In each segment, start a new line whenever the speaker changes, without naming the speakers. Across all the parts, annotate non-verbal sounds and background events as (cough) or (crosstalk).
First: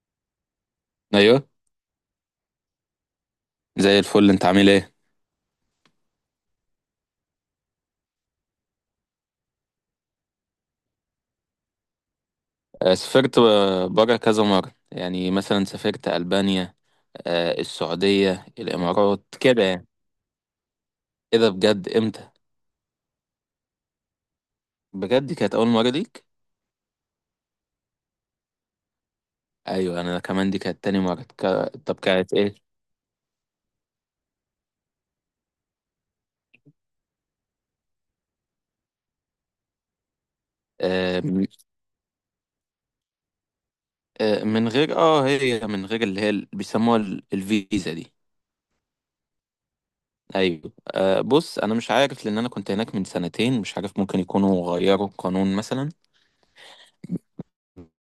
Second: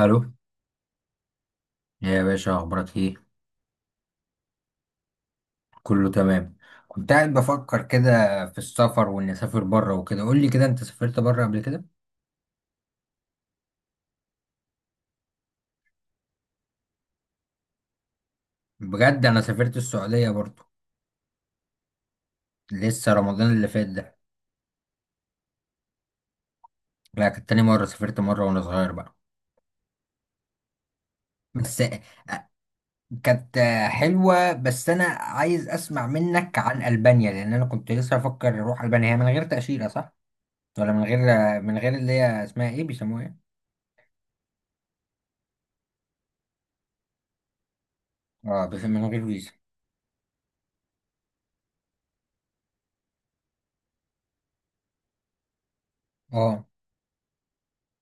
الو،
ايوه.
يا باشا اخبارك ايه؟
زي الفل، انت عامل ايه؟
كله تمام. كنت قاعد بفكر كده في السفر واني اسافر بره وكده. قول لي كده، انت سافرت بره قبل كده؟
سافرت، بره كذا مره، يعني مثلا سافرت البانيا، السعوديه، الامارات
بجد انا
كده
سافرت
يعني.
السعوديه برضو.
ايه ده بجد؟ امتى؟
لسه رمضان اللي فات ده.
بجد دي كانت اول مره ليك؟
لا، كانت تاني مره، سافرت مره وانا صغير بقى.
ايوه انا كمان دي كانت تاني مره
بس
طب كانت ايه؟
كانت حلوه. بس انا عايز اسمع منك عن البانيا، لان انا كنت لسه افكر اروح البانيا. هي من غير تاشيره صح؟ ولا من غير
آه، م-
من غير اللي هي اسمها ايه، بيسموها ايه؟
من غير اه، هي من غير اللي هي اللي بيسموها الفيزا دي.
اه، بس من غير فيزا.
ايوه. بص، انا مش عارف لان انا كنت هناك من سنتين، مش عارف ممكن يكونوا غيروا القانون مثلا.
اه.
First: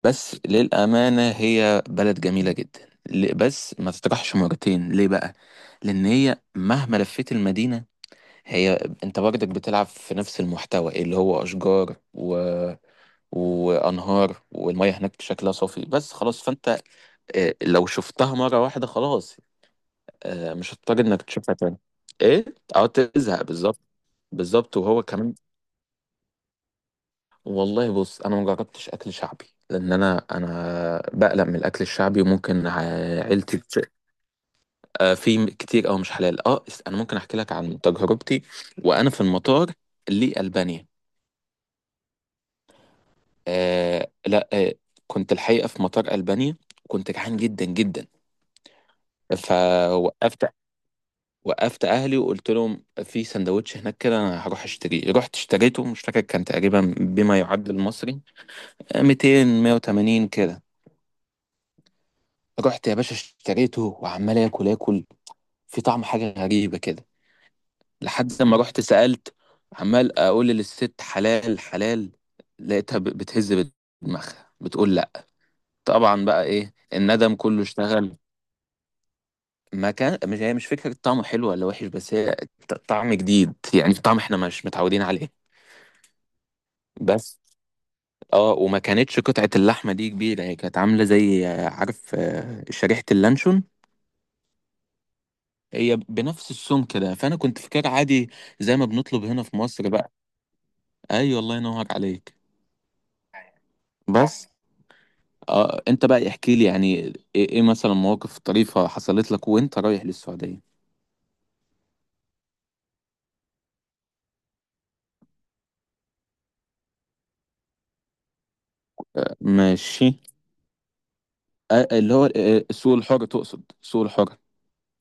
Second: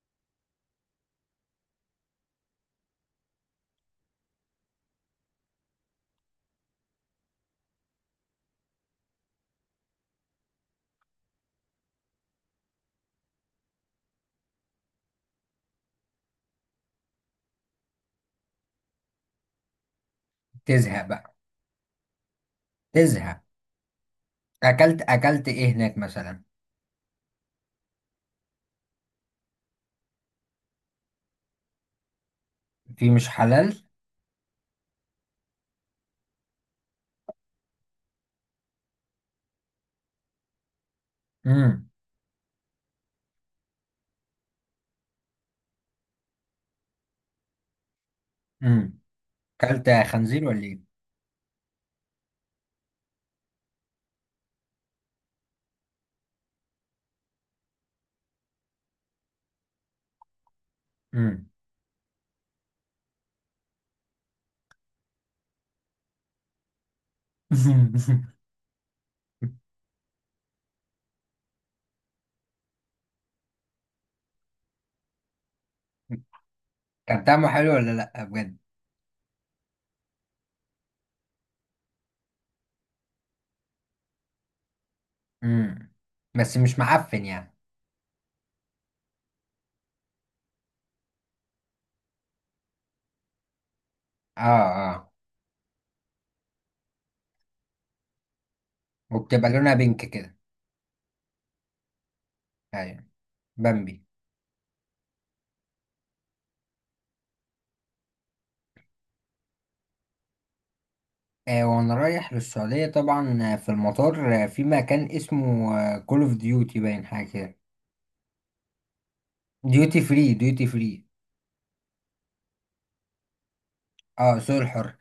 بس للأمانة هي بلد جميلة جدا، بس ما تطرحش مرتين ليه بقى؟ لأن هي مهما لفيت المدينة، هي أنت برضك بتلعب في نفس المحتوى اللي هو أشجار وأنهار، والمية هناك شكلها صافي بس خلاص. فأنت لو شفتها مرة واحدة خلاص، مش هتضطر
تزهق
إنك
بقى.
تشوفها تاني. إيه؟ أه،
تزهق.
تزهق بالظبط. بالظبط.
اكلت
وهو كمان،
اكلت ايه هناك مثلا؟
والله بص انا ما جربتش اكل شعبي، لان انا بقلق من الاكل الشعبي، وممكن
في مش حلال؟
في كتير او مش حلال. اه، انا ممكن احكي لك عن تجربتي وانا في المطار لألبانيا.
امم
آه لا آه كنت الحقيقه في مطار ألبانيا كنت جعان جدا جدا،
امم اكلت
فوقفت.
خنزير ولا ايه؟
وقفت اهلي وقلت لهم في سندوتش هناك كده، انا هروح اشتريه. رحت اشتريته، مش فاكر كان تقريبا بما يعادل المصري 200، 180 كده.
امم
رحت يا باشا اشتريته، وعمال اكل اكل، في طعم حاجه غريبه كده،
(laughs)
لحد لما رحت سالت. عمال اقول للست حلال حلال، لقيتها بتهز بدماغها بتقول لا. طبعا بقى ايه،
كان
الندم
طعمه
كله
حلو ولا
اشتغل.
لا بجد؟
ما كان مش، هي مش فكره طعمه حلو ولا وحش، بس هي طعم جديد يعني، طعم احنا مش متعودين عليه.
امم بس مش معفن
بس
يعني.
اه، وما كانتش قطعه اللحمه دي كبيره، هي كانت عامله زي عارف شريحه اللانشون،
اه. اه.
هي بنفس السمك كده. فانا كنت فاكر عادي زي ما بنطلب هنا
وبتبقى
في
لونها
مصر
بينك
بقى.
كده.
ايوه الله ينور عليك.
ايوه. بامبي.
بس آه، انت بقى احكي لي يعني ايه، إيه مثلا مواقف طريفة حصلت لك وانت رايح للسعودية؟
آه، وانا رايح للسعوديه طبعا، في المطار، في مكان اسمه كول اوف ديوتي باين حاجه كده. ديوتي
ماشي.
فري، ديوتي فري.
آه، اللي هو آه، السوق الحر، تقصد سوق الحر؟
اه، سوق الحر.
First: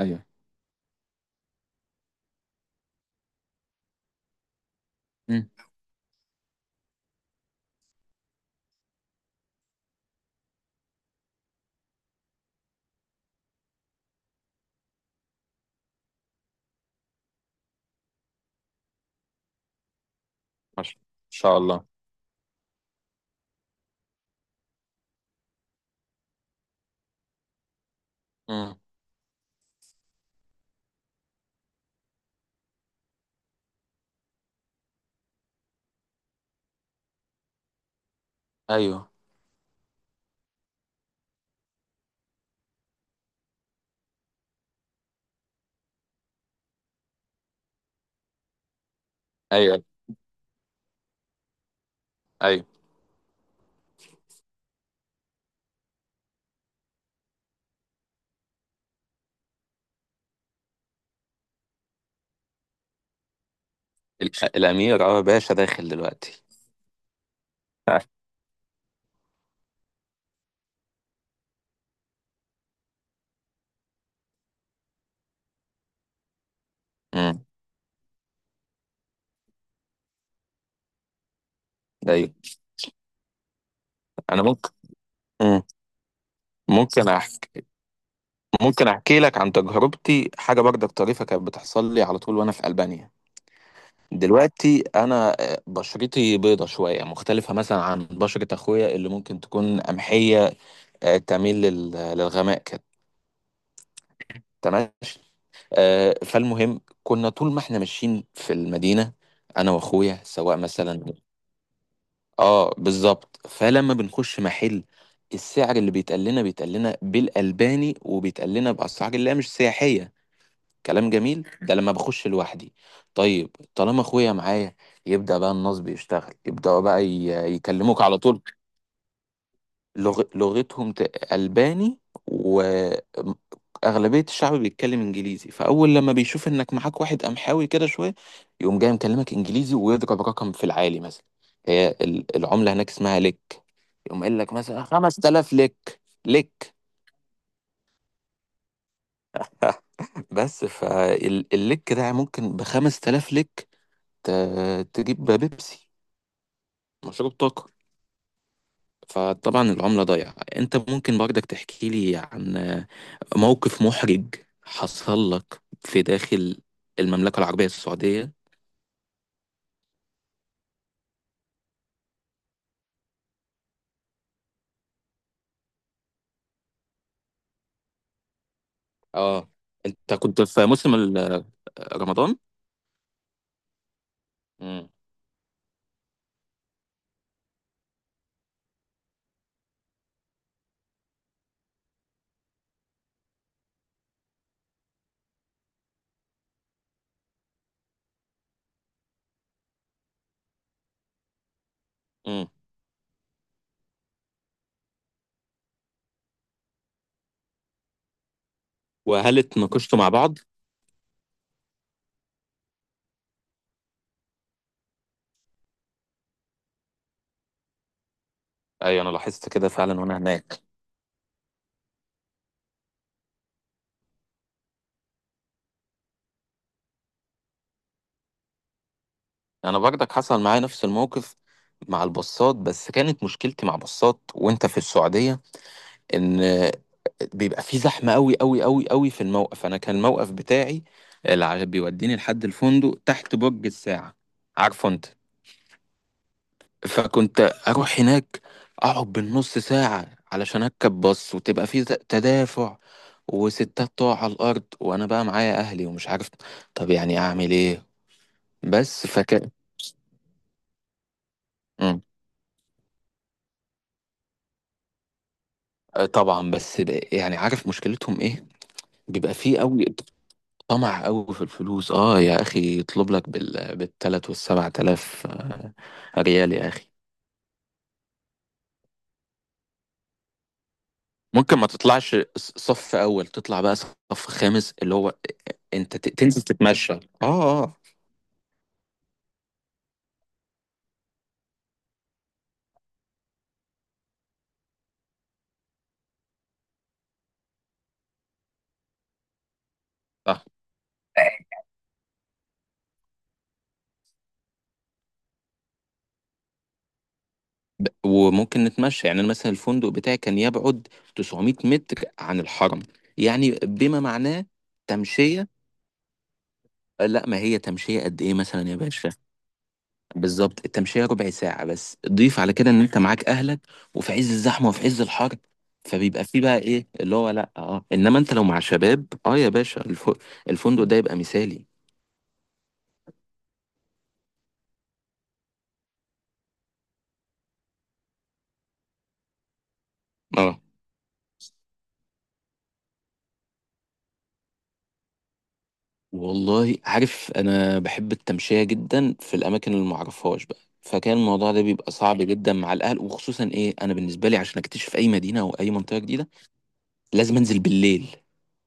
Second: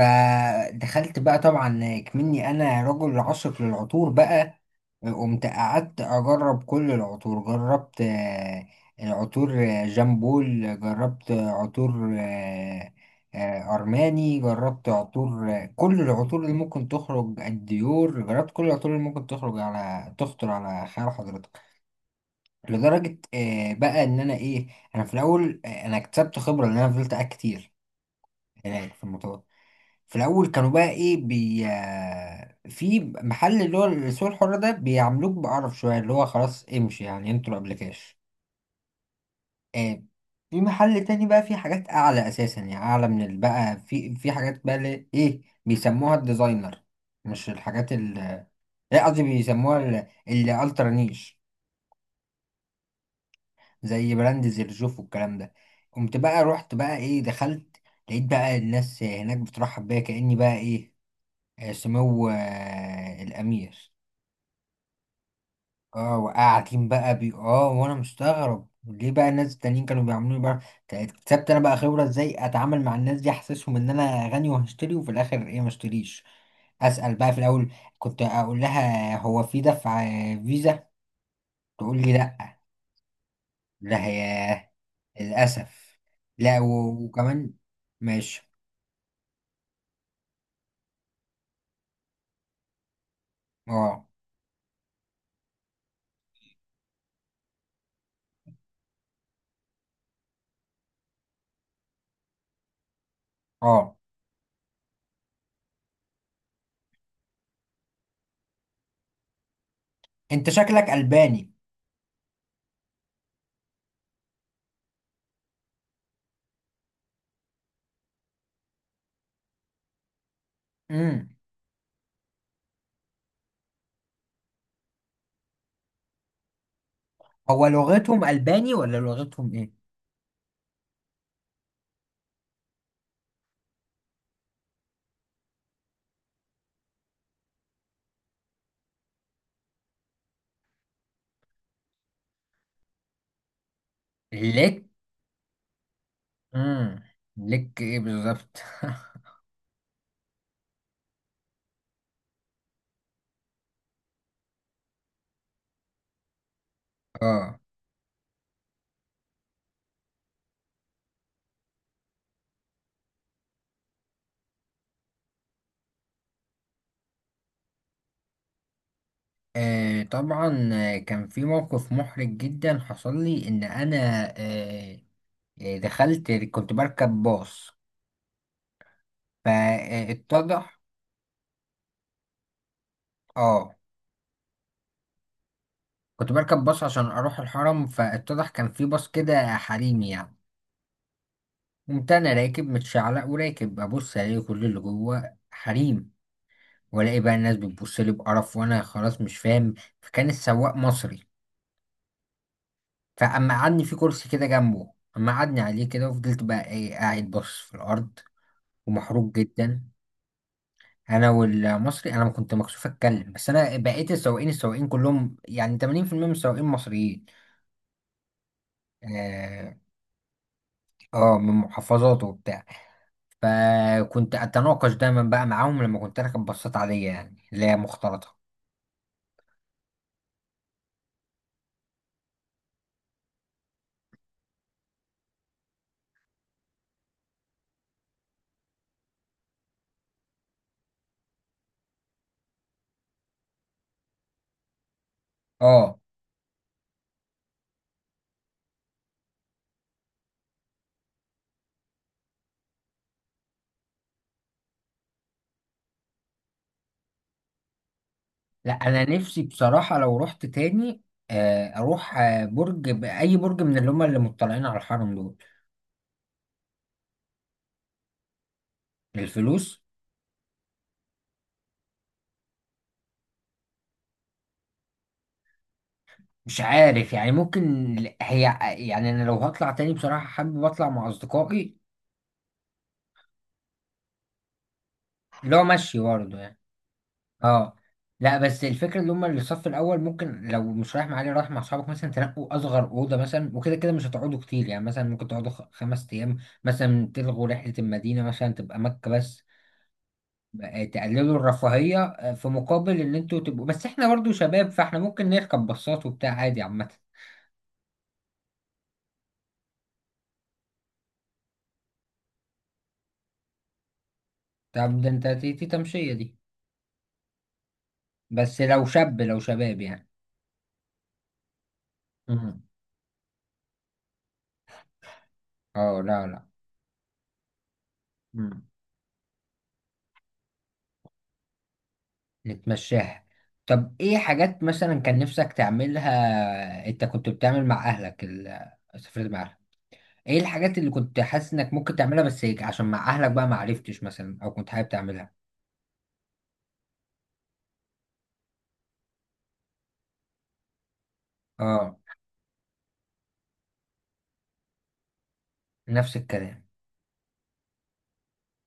ايوه.
بقى طبعا، كمني انا رجل عاشق للعطور بقى. قمت
مم.
قعدت اجرب كل العطور، جربت العطور، جامبول، جربت عطور ارماني، جربت عطور كل العطور اللي ممكن تخرج، الديور، جربت كل العطور اللي ممكن تخرج على تخطر
ما
على
شاء
خيال حضرتك.
الله.
لدرجة بقى ان انا ايه، انا في الاول انا اكتسبت خبرة ان انا فضلت قاعد كتير
مم.
هناك في المطار. في الاول كانوا بقى ايه بي في محل اللي هو السوق الحر ده بيعاملوك بقرف شويه، اللي هو خلاص امشي يعني، انتوا قبل كاش.
ايوه.
آه. في محل تاني بقى فيه حاجات اعلى اساسا، يعني اعلى من بقى في حاجات بقى اللي ايه بيسموها الديزاينر، مش الحاجات ال، لا قصدي بيسموها
ايوه.
الالترا نيش.
ايوه
زي براند زرجوف والكلام ده. قمت بقى رحت بقى ايه، دخلت، لقيت بقى الناس هناك بترحب بيا كأني بقى ايه، سمو الامير.
الامير، اه باشا داخل
اه،
دلوقتي.
وقاعدين بقى بي، اه، وانا
(laughs)
مستغرب ليه بقى الناس التانيين كانوا بيعملوني بقى. اكتسبت انا بقى خبرة ازاي اتعامل مع الناس دي، احسسهم ان انا غني وهشتري وفي الاخر ايه ما اشتريش. اسأل بقى في
مم.
الاول، كنت اقول لها هو في دفع فيزا، تقول لي
ايوه.
لا. لا
انا
هي
ممكن، مم.
للاسف. لا،
ممكن
وكمان.
احكي،
ماشي.
ممكن احكي لك عن تجربتي، حاجه برضك طريفه كانت بتحصل لي على طول وانا في البانيا.
اه.
دلوقتي انا آه، بشرتي بيضه شويه، مختلفه مثلا عن بشره اخويا اللي ممكن تكون قمحيه، تميل للغماء كده.
اه.
تمام. فالمهم كنا طول ما احنا ماشيين في المدينه، انا واخويا
انت
سواء
شكلك
مثلا.
الباني.
اه بالظبط. فلما بنخش محل، السعر اللي بيتقال لنا، بالالباني، وبيتقال لنا باسعار اللي هي مش سياحيه. كلام
امم.
جميل ده لما بخش لوحدي. طيب طالما اخويا معايا، يبدأ بقى النصب يشتغل، يبدأوا بقى
هو
يكلموك على
لغتهم
طول.
الباني ولا لغتهم ايه؟
لغتهم ألباني، وأغلبية الشعب بيتكلم إنجليزي. فأول لما بيشوف إنك معاك واحد قمحاوي كده شوية، يقوم جاي مكلمك إنجليزي، ويضرب رقم في العالي مثلا. هي العملة هناك اسمها لك، يقوم قايل لك مثلا
ليك.
5000 لك. لك.
امم. ليك ايه بالظبط؟ (laughs)
بس فاللك ده ممكن ب 5000 لك ت- تجيب بيبسي، مشروب
اه.
طاقة. فطبعا العملة ضايعة. انت ممكن برضك تحكي لي عن موقف محرج حصل لك في داخل المملكة العربية السعودية؟
آه، طبعا، كان في موقف محرج جدا حصل لي ان انا، آه، دخلت كنت بركب باص،
اه، انت كنت
فاتضح.
في موسم رمضان.
اه.
امم.
كنت بركب باص عشان اروح الحرم، فاتضح كان في باص كده حريم يعني. قمت انا راكب متشعلق وراكب ابص، الاقي كل اللي جوه حريم، والاقي بقى الناس بتبص لي بقرف وانا خلاص مش فاهم. فكان السواق مصري،
امم.
فاما قعدني في كرسي كده جنبه، اما قعدني عليه كده، وفضلت بقى ايه قاعد باصص في الارض ومحروق
وهل
جدا.
اتناقشتوا مع بعض؟
انا والمصري، انا ما كنت مكسوف اتكلم. بس انا بقيت، السواقين كلهم يعني 80% من السواقين مصريين.
ايوه انا لاحظت كده
اه.
فعلا وانا هناك.
من محافظات وبتاع. فكنت اتناقش دايما بقى معاهم لما كنت راكب باصات عاديه يعني، اللي هي مختلطه.
انا برضك حصل معايا نفس الموقف مع البصات، بس كانت مشكلتي مع بصات وانت في السعودية، ان بيبقى في زحمه قوي قوي قوي قوي في الموقف. انا كان الموقف بتاعي اللي بيوديني لحد الفندق تحت برج الساعه، عارفه انت.
اه.
فكنت اروح هناك، اقعد بالنص ساعه علشان اركب باص، وتبقى في تدافع، وستات تقع على الارض، وانا بقى معايا اهلي ومش عارف طب يعني اعمل ايه.
لا، انا
بس
نفسي
فكان،
بصراحه لو رحت تاني،
مم.
اروح برج اي برج من اللي هم اللي مطلعين على الحرم دول.
آه، طبعا. بس بقى يعني عارف مشكلتهم ايه؟ بيبقى فيه
الفلوس.
قوي، طمع قوي في الفلوس. اه يا اخي يطلب لك بالتلات والسبع تلاف ريال
مش
يا اخي.
عارف يعني، ممكن هي، يعني انا لو هطلع تاني بصراحة حابب اطلع مع
ممكن ما
اصدقائي.
تطلعش صف اول، تطلع بقى صف خامس اللي هو،
اللي هو
انت
مشي برضه
تنزل
يعني.
تتمشى اه.
اه.
اه.
لا، بس الفكره اللي هم اللي الصف الاول، ممكن لو مش رايح مع علي، رايح مع اصحابك مثلا، تنقوا اصغر اوضه مثلا، وكده كده مش هتقعدوا كتير يعني، مثلا ممكن تقعدوا خمس ايام مثلا، تلغوا رحله المدينه مثلا، تبقى مكه بس،
صح.
تقللوا الرفاهيه في مقابل ان انتوا تبقوا، بس احنا برضه شباب، فاحنا ممكن نركب باصات وبتاع عادي عامه.
وممكن نتمشى يعني. أنا مثلا الفندق بتاعي كان يبعد 900 متر عن الحرم، يعني بما معناه
طب ده انت
تمشية.
تي تي تمشيه دي؟
لا ما هي تمشية قد ايه
بس
مثلا يا
لو
باشا؟
شاب، لو شباب يعني.
بالظبط، التمشية ربع ساعة، بس ضيف على
مم.
كده ان انت معاك اهلك، وفي عز الزحمة وفي عز الحر.
اه
فبيبقى
لا
فيه
لا.
بقى ايه اللي هو، لا اه، انما انت لو مع
مم.
شباب، اه يا باشا، الفندق ده يبقى مثالي.
نتمشاها. طب ايه حاجات مثلا كان نفسك تعملها، انت كنت بتعمل مع اهلك ال، سافرت مع اهلك، ايه
اه
الحاجات اللي كنت حاسس انك ممكن تعملها بس هيك، عشان مع اهلك بقى ما عرفتش مثلا، او كنت حابب تعملها؟
والله، عارف انا بحب التمشية جدا في الاماكن اللي معرفهاش بقى، فكان الموضوع ده بيبقى
اه.
صعب جدا مع الاهل. وخصوصا ايه، انا بالنسبة لي عشان اكتشف اي مدينة او اي منطقة
نفس
جديدة،
الكلام.
لازم انزل بالليل،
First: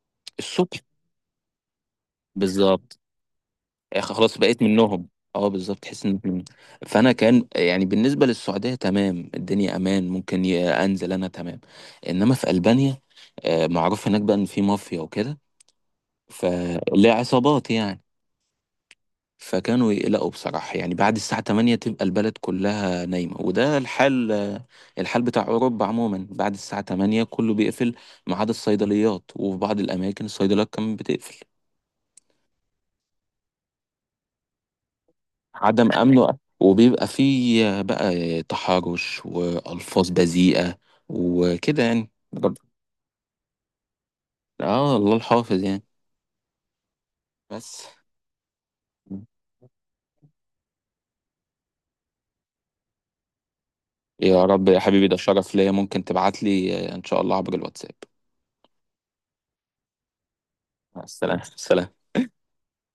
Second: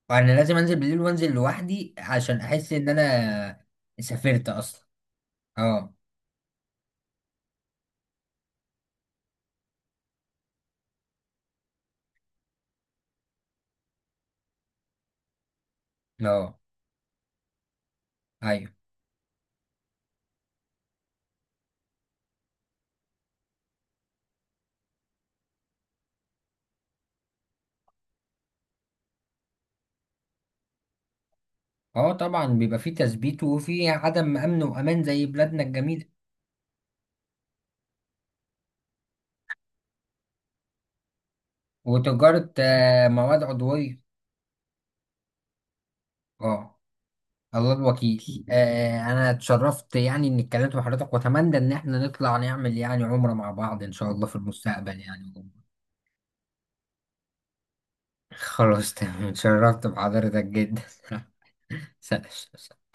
وانا لازم انزل
الصبح،
بالليل وانزل لوحدي عشان احس ان
بالظبط.
انا
خلاص
سافرت
بقيت
اصلا.
منهم. اه بالظبط
اه.
تحس ان فانا كان يعني بالنسبه للسعوديه تمام، الدنيا امان ممكن انزل انا تمام. انما في البانيا، آه، معروف هناك بقى ان في مافيا وكده،
اه.
فليه عصابات يعني.
ايوه.
فكانوا يقلقوا بصراحه يعني. بعد الساعه 8 تبقى البلد كلها نايمه، وده الحال، بتاع اوروبا عموما، بعد الساعه 8 كله بيقفل ما عدا الصيدليات، وفي بعض الاماكن الصيدليات كمان بتقفل.
اه طبعا، بيبقى فيه تثبيت وفيه عدم امن وامان زي بلادنا
عدم
الجميله.
امنه، وبيبقى فيه بقى تحرش والفاظ بذيئه وكده يعني
وتجاره مواد عضويه.
اه الله الحافظ يعني.
اه. الله
بس.
الوكيل. آه، انا اتشرفت يعني اني اتكلمت مع حضرتك، واتمنى ان احنا نطلع نعمل يعني عمرة مع بعض ان شاء الله في
يا رب يا
المستقبل
حبيبي، ده
يعني.
شرف ليا. ممكن تبعت لي ان شاء الله عبر الواتساب.
خلاص تمام، اتشرفت بحضرتك جدا.
مع السلامه، سلام.
(laughs) س-